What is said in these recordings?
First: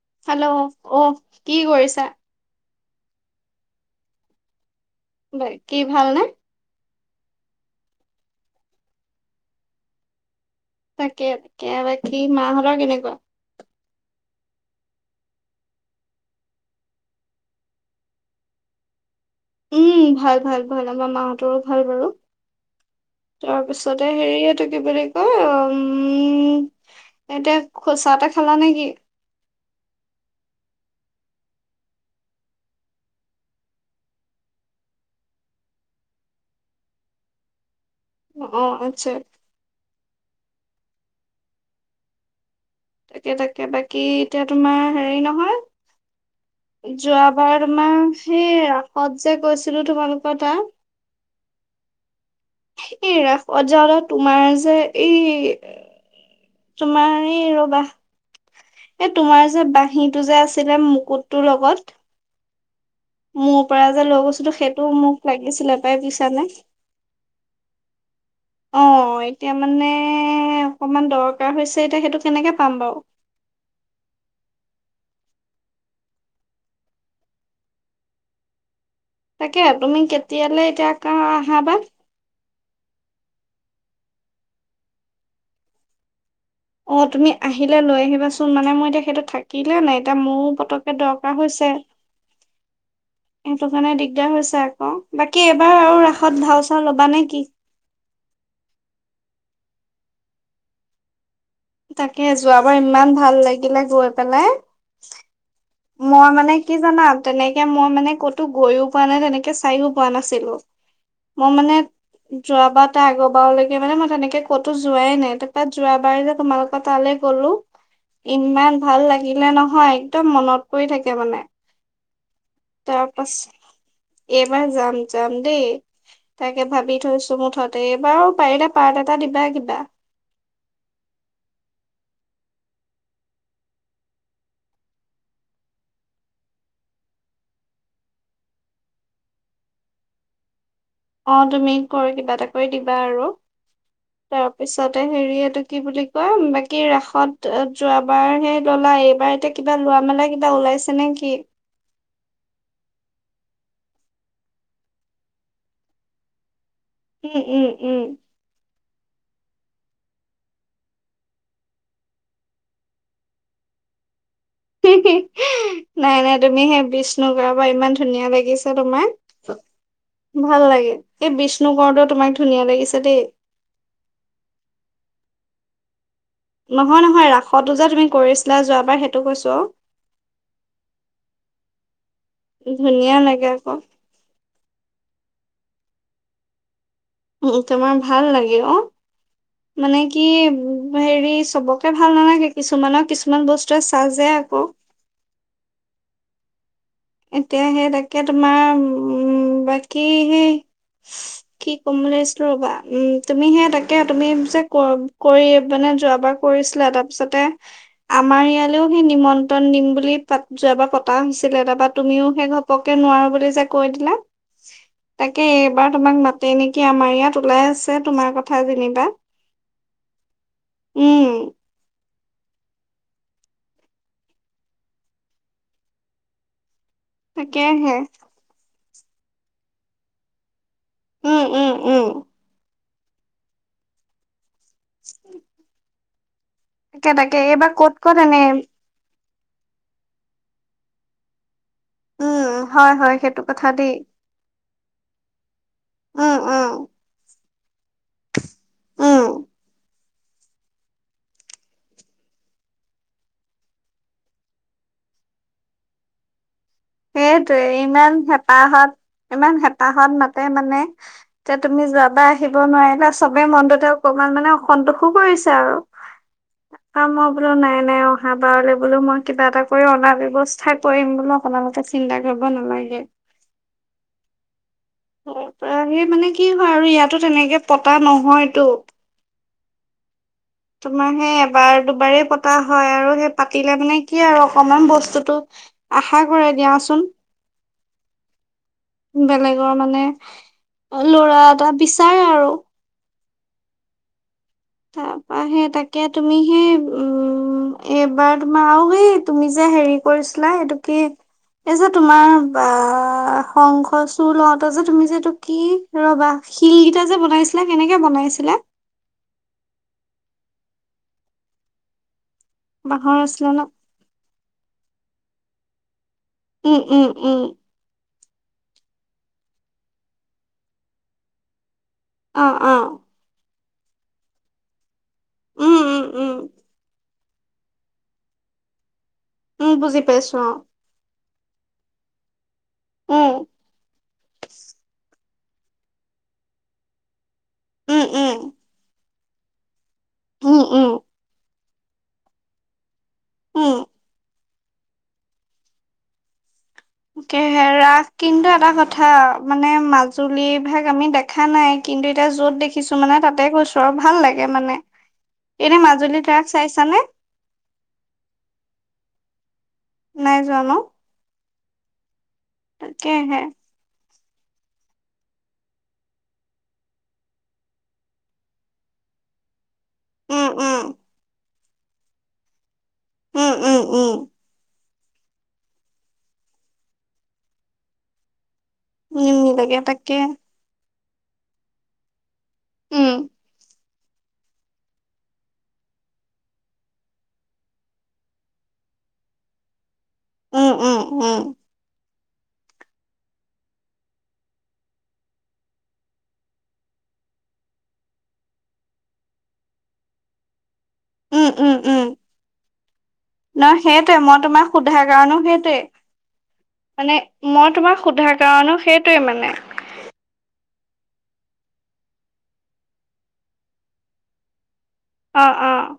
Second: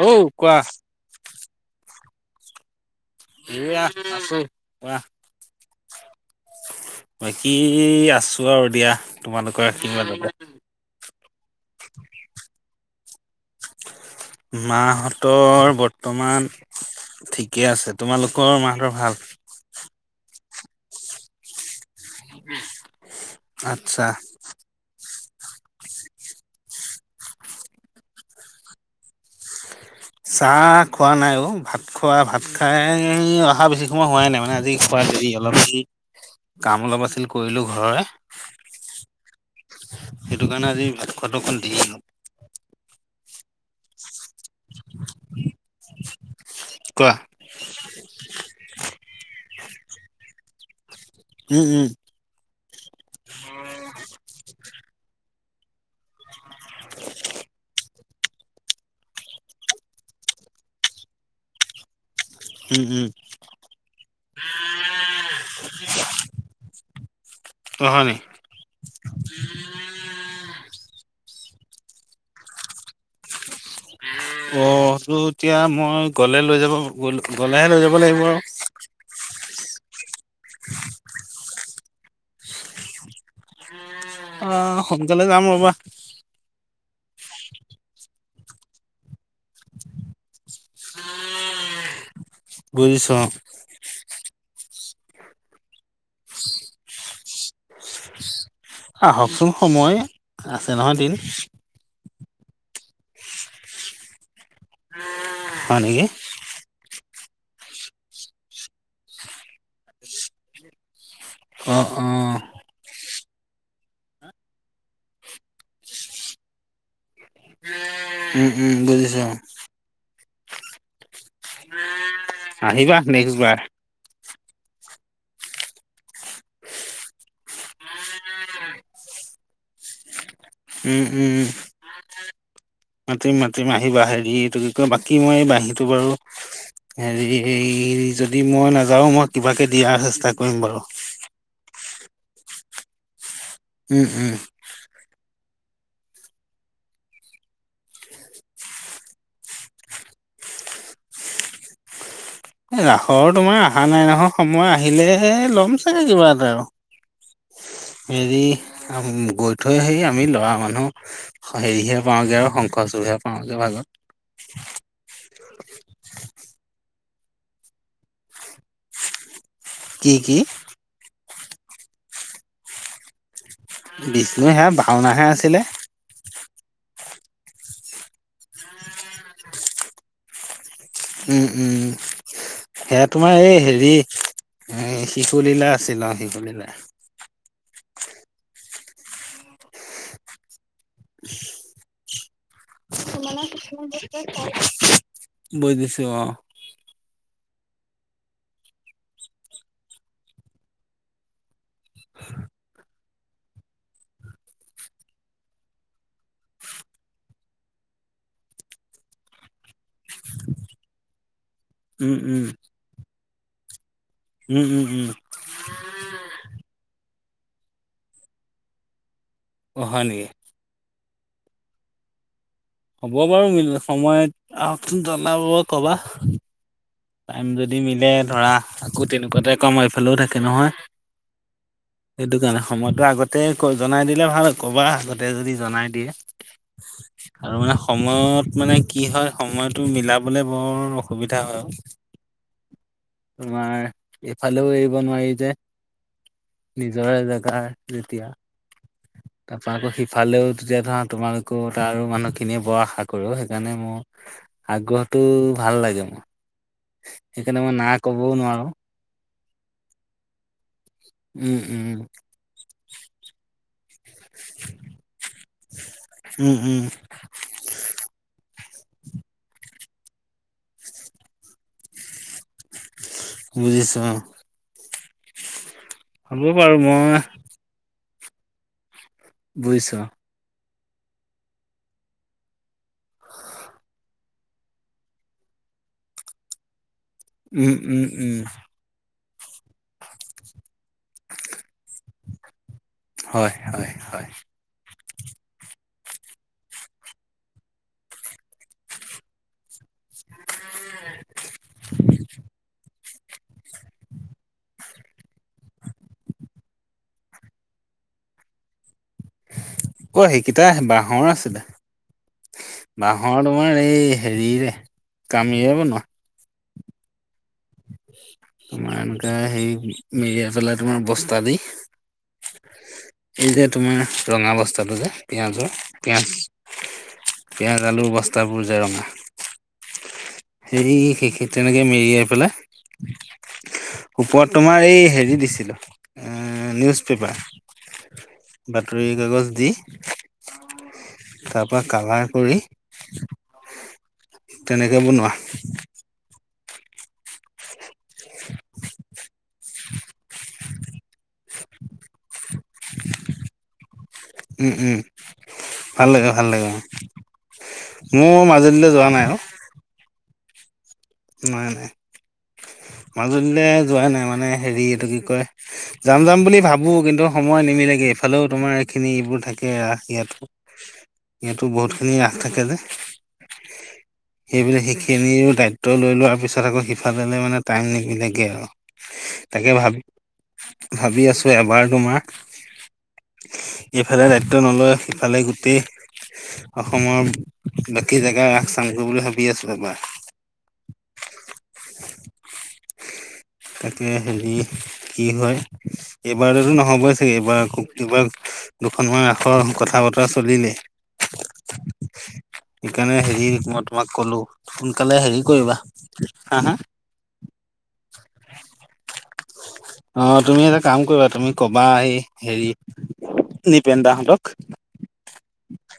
অঔ হেল্লো, কোৱা অ', কি কৰিছা? [unintelligible] আছো, কোৱা। বাকি ভাল নে? বাকী আছো আৰু দিয়া তোমালোকৰ আশীৰ্বাদতে। তাকে, [unintelligible] বাকী মাহঁতৰ কেনেকুৱা? মাহতৰ বৰ্তমান ঠিকে আছে, তোমালোকৰ মাহতৰ ভাল? উম, ভাল ভাল ভাল, আমাৰ মাহঁতৰো ভাল বাৰু। আচ্ছা তাৰপিছতে হেৰি এইটো কি বুলি উম, এতিয়া খোচা এটা খেলা নেকি? চাহ খোৱা নাই অ', ভাত খোৱা, ভাত খাই অহা বেছি সময় হোৱাই নাই মানে আজি, [unintelligible] কাম অলপ আছিল কৰিলো ঘৰৰে। অ', আতছা। সেইটো কাৰণে আজি ভাত খোৱাটো অকণ দেৰি। [unintelligible] তাকে তাকে, বাকী এতিয়া তোমাৰ হেৰি নহয় কোৱা যোৱা বাৰ তোমাৰ সেই ৰাসত যে গৈছিলো তোমালোকৰ তাত উম উম। এই ৰাসত যাওঁতে তোমাৰ যে এই তোমাৰ এই ৰ'বা এ তোমাৰ যে বাঁহীটো যে আছিলে মুকুতটোৰ লগত উম উম। মোৰ পৰা যে লৈ গৈছিলো সেইটো মোক লাগিছিলে পাই বুজিছা নে। অ', হয়নি? অ', এতিয়া মানে অকণমান দৰকাৰ হৈছে এতিয়া সেইটো কেনেকৈ পাম বাৰু? অ', এটো এতিয়া মই গলে লৈ যাব, গলেহে লৈ যাব লাগিব আৰু। তাকে তুমি কেতিয়ালৈ এতিয়া কা আহাবা? অ', সোনকালে যাম ৰ'বা। অ', তুমি আহিলে লৈ আহিবাচোন মানে মই এতিয়া সেইটো থাকিলে নাই এতিয়া মোৰো পতককে দৰকাৰ হৈছে। [inaudible] বুজিছো অ'। সেইটো কাৰণে দিগদাৰ হৈছে আকৌ। বাকী এইবাৰ আৰু ৰাসত ভাও চাও ল'বা নে কি? আহকচোন সময়, আছে নহয় এদিন। তাকে যোৱাবাৰ ইমান ভাল লাগিলে গৈ পেলাই। হয় নেকি? মই মানে কি জানা, তেনেকে মই মানে ক'তো গৈইও পোৱা নাই, তেনেকে চাইও পোৱা নাছিলো। মোৰ মানে অ', অ', যোৱাবাৰ তাৰ আগৰবাৰ লৈকে মানে মই তেনেকে ক'তো যোৱাই নাই, তাৰ তাত যোৱাবাৰ যে তোমালোক [unintelligible] তালৈ গ'লো, উম, উম, ইমান ভাল বুজিছোঁ। লাগিলে নহয় একদম মনত পৰি থাকে মানে। আহিবা তাৰ পাছ নেক্সট বাৰ। এইবাৰ যাম যাম দেই। তাকে ভাবি থৈছো মুঠতে, এইবাৰো পাৰিলে পাৰ্ট এটা দিবা কিবা। উম উম উম। মাতিম মাতিম আহি বা হেৰি এইটো কি কয় বাকী মই বাঁহীটো বাৰু। হেৰি যদি মই নাযাও মই কিবাকে দিয়াৰ চেষ্টা কৰিম বাৰু। অ তুমি কৰি কিবা এটা কৰি দিবা আৰু। উম হুম। পিছতে হেৰি এইটো কি বুলি কয় বাকি ৰাসত যোৱাবাৰ হে ললা এইবাৰ এতিয়া, কিবা লোৱা মেলা কিবা ওলাইছে নে কি? এই ৰাসৰ তোমাৰ অহা নাই নহয় সময় আহিলেহে ল'ম ছাগৈ কিবা এটা আৰু। এ এ এ। হেৰি গৈ থৈ আহে আমি ল'ৰা মানুহ। সেৰিহে পাওঁগে আৰু শংকৰ চোৰহে পাওঁগে ভাগত। নাই নাই তুমি সেই বিষ্ণু কৰা পৰা ইমান ধুনীয়া লাগিছে তোমাক। কি কি ভাল লাগে এই বিষ্ণু কৰোটেউ তোমাক ধুনীয়া লাগিছে দেই। বিষ্ণু সেয়া ভাওনাহে আছিলে। নহয় নহয় ৰাসতো যে কৰিছিলা যোৱাবাৰ সেইটো কৈছো অ। উম উম অ সেয়া ধুনীয়া তোমাৰ লাগে এই আকৌ হেৰি। এ শিশুলীলা আছিল অ শিশুলীলা। উ তোমাৰ ভাল লাগে অ মানে কি হেৰি চবকে, ভাল নালাগে কিছুমানৰ কিছুমান বস্তুৱে চা যে আক। বৈ দিছো অ। এতিয়া সেই তাকে তোমাৰ উম বাকী সেই। কি ক'ম বুলি ভাবিছিলো ৰ'বা উম তুমি সেই তাকে তুমি যে ক কৰি মানে যোৱাবাৰ কৰিছিলা তাৰপিছতে, আমাৰ ইয়ালেও সেই নিমন্ত্ৰণ দিম বুলি, বুলি যোৱাবাৰ পতা তাৰপা উম তুমিও উম ঘপকে নোৱাৰো বুলি যে কৈ দিলা। উম উম উম। কে এইবাৰ তোমাক মাতে নেকি আমাৰ ইয়াত ওলাই আছে তোমাৰ কথা যেনিবা। অ হয় নেকি? উম। হ'ব বাৰু মিল সময়ত আহকচোন জনাব কবা। টাইম যদি তাকেহে মিলে ধৰা আকৌ তেনেকুৱাতে কাম আমাৰ এইফালেও থাকে নহয়। উম উম উম। সেইটো কাৰণে সময়তটো আগতে জনাই দিলে ভাল ক'বা আগতে যদি জনাই দিয়ে। তাকে তাকে আৰু এইবাৰ মানে ক'ত ক'ত এনে সময়ত মানে, কি হয় সময়টো মিলাবলে বৰ অসুবিধা হয় অ। উম হয় হয়। সেইটো কথা তোমাৰ দেই এইফালেও এৰিব নোৱাৰি যে উম উম নিজৰ জেগাৰ। যেতিয়া উম তাৰ পৰা আকৌ সি ফালেও তেতিয়া ধৰা তোমালোকে তাৰ আৰু মানুহখিনিয়ে বৰ আশা কৰ সেইকাৰণে মোৰ, আগ্ৰহটো ভাল লাগে মোৰ। সেইটোৱে সেইকাৰণে মই না ইমান ক'বও নোৱাৰো হেপাহত ইমান হেপাহত মাতে মানে। তেতিয়া উম তুমি উম যাবাই। উঠিব নোৱাৰিলে চবে মনটোতে অকমান মানে অসন্তোষো কৰিছে আৰু উম উম ত মই, বোলো নাই নাই অহা বাৰলৈ বোলো মই কিবা এটা কৰি অনা ব্যৱস্থা কৰিম বোলো। আপোনালোকে চিন্তা কৰিব নালাগে। বুজিছোঁ অ'। তাৰ পৰা সেই মানে হ'ব কি হয় বাৰু আৰু ইয়াতো মই তেনেকে পতা নহয়তো। বুজিছোঁ অ'। অ তোমাৰ সেই এবাৰ-দুবাৰেই পতা হয় আৰু সেই পাতিলে মানে কি আৰু অকমান বস্তুটো আশা কৰে দিয়াচোন। উম উম উম। বেলেগৰ মানে, ল'ৰা এটা বিচ হয় হয়। হয় তাৰ পৰা সেই তাকে তুমি সেই উম এইবাৰ তোমাৰ আৰু সেই তুমি যে হেৰি কৰিছিলা, এইটো কি, এই যে তোমাৰ বা শঙ্খচূ়ড় লওঁতে যে তুমি যে এইটো কি, ৰ'বা, শিলকেইটা যে বনাইছিলা, কেনেকে বনাইছিলা? অ', সেইকেইটা বাঁহৰ আছিলে, বাঁহৰ আছিলে ন তোমাৰ এই হেৰিৰে, কামিৰে বনোৱা। উম উম উম। তোমাৰ এনেকা হেৰি, মেৰিয়াই পেলাই তোমাৰ বস্তা দি অ' অ'। এই যে তোমাৰ ৰঙা বস্তাটো যে পিয়াঁজৰ, উম উম পিয়াঁজ উম পিঁয়াজ, আলুৰ বস্তাবোৰ যে ৰঙা উম, বুজি পাইছোঁ অ'। এই সেই তেনেকৈ মেৰিয়াই পেলাই অ ওপৰত তোমাৰ এই হেৰি দিছিলোঁ, এ নিউজ পেপাৰ। উম উম। বাতৰি কাগজ দি, উম উম উম তাৰ পৰা কালাৰ কৰি উম। তেনেকৈ বনোৱা। কেহে এৰা, কিন্তু এটা কথা, মানে মাজুলী ভাগ আমি দে দেখা নাই, কিন্তু এতিয়া য'ত দেখিছোঁ মানে তাতে কৈছোঁ ভাল লাগে উম মানে, উম এনেই ভাল লাগে মাজুলীত ভাল ৰাস লাগে চাইছানে? মোৰ মাজুলীলৈ যোৱা নাই অ'। নাই যোৱা ন? নাই নাই, তাকেহে মাজুলীলৈ যোৱাই নাই, মানে হেৰি এইটো কি কয় যাম যাম বুলি ভাৱোঁ, কিন্তু সময় নিমিলেগে, এইফালেও তোমাৰ এইখিনি এইবোৰ থাকে ৰাস ইয়াতো, উম উম ইয়াতো বহুতখিনি ৰাস থাকে যে। উম উম উম সেইবিলাক-সেইখিনিও দায়ি ত্ব লৈ লোৱাৰ পিছত আকৌ সিফাললে মানে টাইম নিবিলেগৈ আৰু, তাকে ভাৱি ভাৱি আছোঁ, এবাৰ তোমাৰ উম এইফালে দায়িত্ব নলৈ সিফালে গোটেই অসমৰ বাকী জেগাৰ ৰাস চামগৈ বুলি ভাৱি আছোঁ এইবাৰ। উম উম উম। তাকে হেৰি কি হয়, এইবাৰতোতো নহ'বই চাগে, এইবাৰ আকৌ কিবা দুখনমান ৰাসৰ কথা বতৰা চলিলেই। উম উম উম, সেইকাৰণে হেৰি মই নহয় তোমাক সেইটোৱেই, মই ক'লো তোমাক সোধাৰ সোনকালে কাৰণো হেৰি কৰিবা সেইটোৱে, হা হা মানে মই তোমাক সুধাৰ কাৰণো সেইটোৱে মানে। অ তুমি এটা কাম কৰিবা তুমি কবা এই, হেৰি নিপেন দাহঁতক। অৱ অৱ।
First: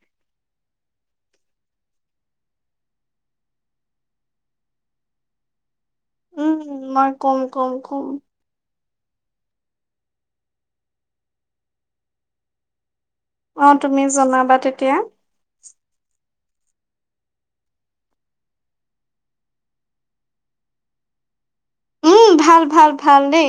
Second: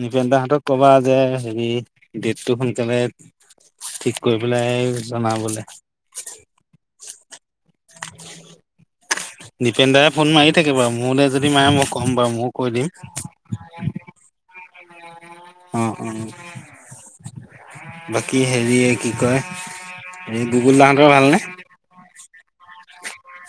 নিপেন দাহঁতক কবা যে হেৰি ডেটটো সোনকালে ঠিক কৰি পেলাই জনাবলে। উম মই কম কম কম। দীপেন দাই ফোন মাৰি থাকে বাৰু মোৰলৈ যদি মাৰে মই ক'ম বাৰু ময় কৈ দিম। অ তুমি জনাবা তেতিয়া। অৱ অৱ। বাকী হেৰি কি কয়, হেৰী গুগুল দাহঁতৰ ভালনে! উম ভাল ভাল ভাল দেই।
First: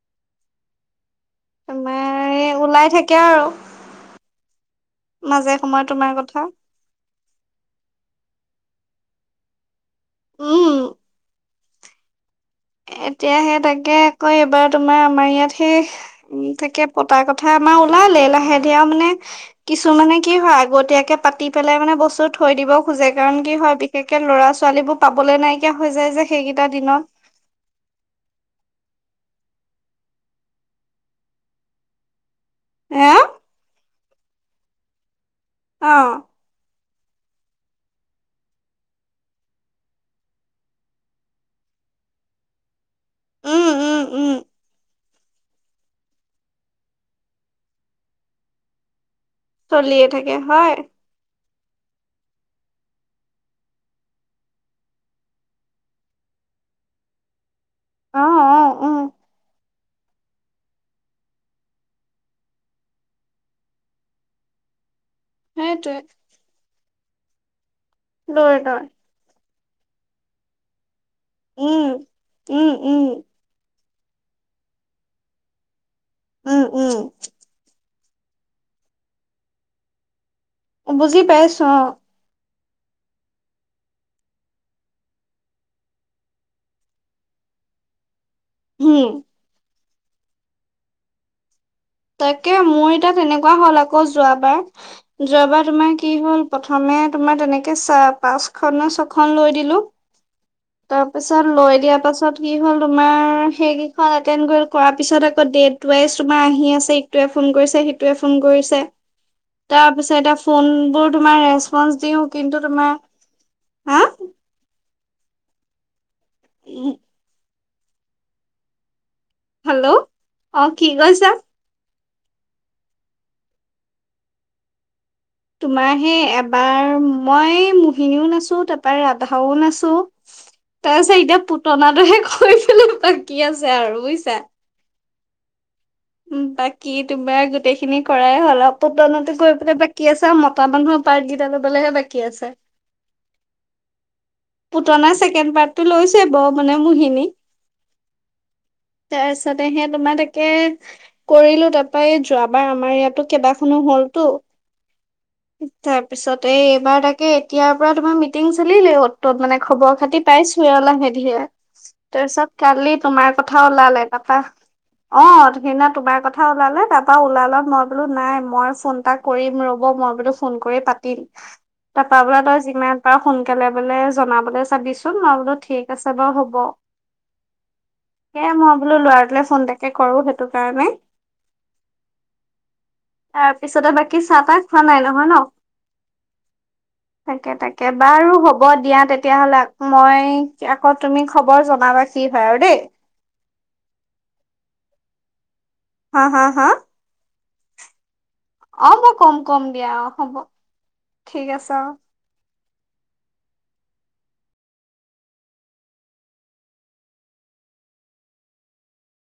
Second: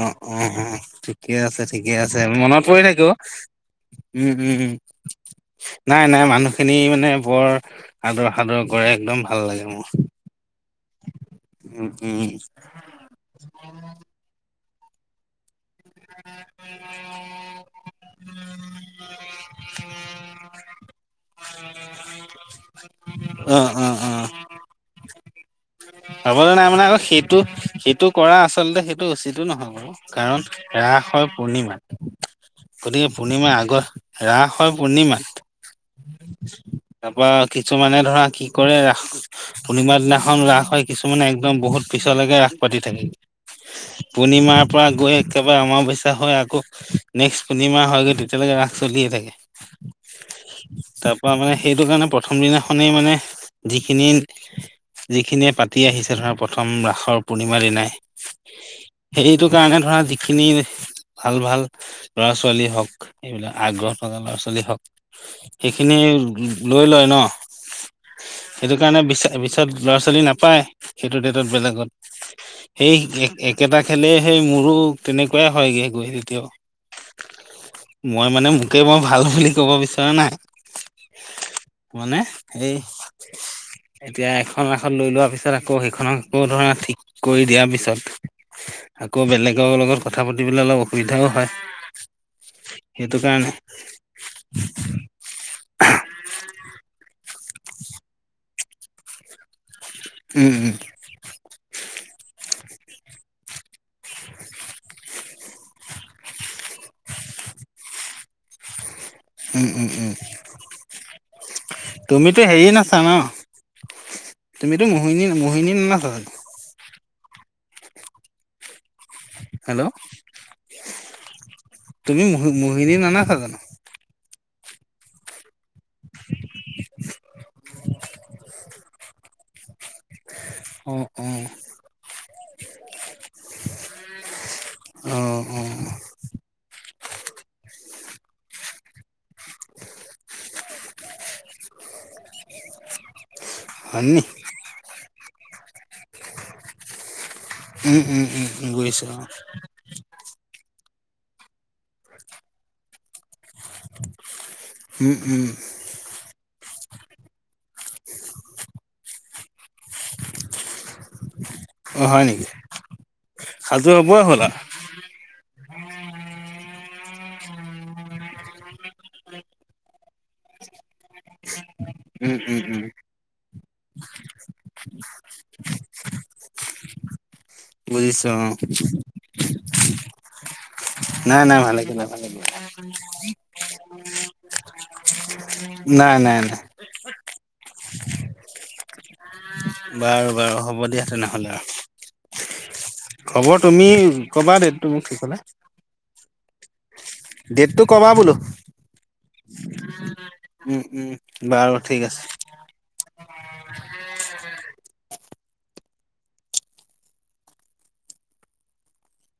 অৱ অৱ অৱ ঠিক। ঠিকে আছে ঠিকে আছে তোমাৰ এই মনত পৰি ওলাই থাকো থাকে অ' আৰু উম উম। মাজে সময়তে নাই তোমাক নাই মানুহখিনি মানে বৰ আদৰ সাদৰ কৰে একদম ভাল লাগে মোৰ। উম। উম উম। এতিয়া সেই তাকে আকৌ এইবাৰ তোমাৰ আমাৰ ইয়াত সেই উম তাকে পতাৰ কথা আমাৰ ওলালে লাহে ধীৰে আৰু মানে কিছুমানে কি হয় আগতীয়াকে পাতি পেলাই মানে বস্তু থৈ দিব খোজে কাৰণ অ কি হয়, অ বিশেষ অ কেন ল'ৰা-ছোৱালী বোৰ পাবলৈ নাইকিয়া হৈ যায় যে চাবলৈ নাই সেইকেইটা মানে আকৌ দিনত। সেইটো সেইটো কৰা আচলতে সেইটো উচিতো নহয় বাৰু কাৰণ ৰাস হয় পূৰ্ণিমাত। হে গতিকে পূৰ্ণিমাৰ আগৰ ৰাস হয় পূৰ্ণিমা। অৱ। তাৰপৰা কিছুমানে ধৰা কি কৰে ৰাস পূৰ্ণিমাৰ দিনাখন ৰাস হয, কিছুমানে একদম বহুত পিছলৈকে ৰাস পাতি থাকে। উম উম উম পূৰ্ণিমাৰ পৰা গৈ একেবাৰে আমাৰ অমৱস্যা হয় আকৌ নেক্সট পূৰ্ণিমা হয়গৈ তেতিয়ালৈকে ৰাস চলিয়ে থাকে। চলিয়ে থাকে হয়। তাৰ পৰা মানে সেইটো কাৰণে প্ৰথম দিনাখনেই মানে যিখিনি যিখিনিয়ে পাতি আহিছে ধৰা প্ৰথম ৰাসৰ পূৰ্ণিমাৰ দিনাই, অ অ উম সেইটো কাৰণে ধৰা খিনি ভাল ভাল ল'ৰা-ছোৱালী হওক, এইবিলাক আগ্ৰহ থকা ল'ৰা-ছোৱালী হওক সেইখিনি সেইটোৱে লৈ লয় ন, লৈ সেইটো লয় কাৰণে বিশ্বাস তাৰপিছত ল'ৰা-ছোৱালী নাপায় সেইটো ডেটত উম বেলেগত, উম সেই উম একেটা খেলে সেই মোৰো তেনেকুৱাই হয়গৈ গৈ তেতিয়াও উম মই মানে মোকেই মই ভাল ক'ব বিচৰা নাই। বুজি পাইছোঁ অৱ। মানে এই এতিয়া এখন ৰাসত লৈ লোৱাৰ পিছত আকৌ সেইখনক আকৌ ধৰা ঠিক কৰি দিয়াৰ উম পিছত আকৌ বেলেগৰ লগত কথা পাতিবলৈ অলপ অসুবিধাও হয়। তাকে মোৰ এতিয়া সেইটো তেনেকুৱা কাৰণে হ'ল আকৌ যোৱাবাৰ, যোৱাবাৰ তোমাৰ কি হ'ল প্ৰথমে তোমাৰ তেনেকে চা পাঁচ না ছখন লৈ দিলোঁ। উম উম। তাৰপিছত লৈ দিয়াৰ পাছত কি হ'ল তোমাৰ সেইকেইখন এটেণ্ড কৰি কৰাৰ পিছত আকৌ ডেট টোৱাইছ তোমাৰ আহি আছে ইটোৱে ফোন কৰিছে, সিটোৱে ফোন কৰিছে। তাৰপিছত এতিয়া ফোনবোৰ তোমাৰ ৰেচপন্ঞ্চ দিও, তুমিতো কিন্তু হেৰি নাচা তোমাৰ- ন হা তুমিতো মোহিনী -মোহিনী নামা হয়। উম। হেল্ল', অঁ কি কৈছা? তুমি মো-মোহিনী নানাচা জানো? তোমাৰ সেই এবাৰ মই মোহিনীও নাচো তাৰপৰা ৰাধাও নাচো। অ তাৰ পিছত অ এতিয়া পুতলাটোৱেহে কৰিবলে বাকী আছে আৰু বুজিছা। অঁ, অঁ। বাকী তোমাৰ গোটেই খিনি কৰাই হ'ল, পতনাতো গৈ পেলাই বাকী আছে আৰু ম- মতা মানুহৰ পাৰ্ট কেইটা ল'বলেহে বাকী আছে। হয় নি? পুটনাৰ চেকেণ্ড পাৰ্ট- টো লৈছে বাৰু মানে মহিনী উম উম উম বুজিছো অ তাৰপিছতে সে তোমাৰ- তে কৰিলো তাৰপৰা যোৱাবাৰ আমাৰ ইয়াতো- কেইবাখনো হলতো। উম উম তাৰ পিছত এই তাকে এতিয়াৰ পৰা তোমাৰ মিটিং চলিলেই হ'ল। তো মানে খবৰ খাতি পাইছোহে অ লাহে ধিৰে। অ হয় নেকি তাৰপিছত কালি তোমাৰ কথা সাজু ওলালে হবই হ'ল তাৰপৰা- আও অঁ, সেইদিনা তোমাৰ কথা ওলালে তাৰপৰা ওলাল লত মই বোলো নাই, মই ফোন তাক- কৰিম ৰ'ব মই বোলো ফোন কৰি পাতিম। তাৰপা উম বোলে উম তই উম যিমান পাৰ সোনকালে বোলে- জনাবলে চাবিচোন। মই বোলো থিক আছে বাৰু হ'ব। বুজিছো অ সেয়া মই বোলো ল'ৰাটোলে ফোন এটাকে কৰো সেইটো কাৰণে। নাই নাই ভালে কৰিলা ভালে তাৰপিছতে বাকী চাহ তাহ খোৱা নাই নহয় ন? কৰিলা নাই নাই নাই তাকে- তাকে, বাৰু হ'ব দিয়া। তেতিয়াহ'লে আকৌ মই বাৰু বাৰু হ'ব আকৌ দিয়া তুমি তেনেহ'লে আৰু খবৰ জনাবা কি হয় আৰু দেই। খবৰ তুমি কবা দেট। তুমি মোক কি কলা? হা -হা -হা? ডেটটো কবা বোলো। অঁ, মই কম -কম দিয়া। হ'ব উম উম ঠিক আছে বাৰু অঁ। ঠিক আছে।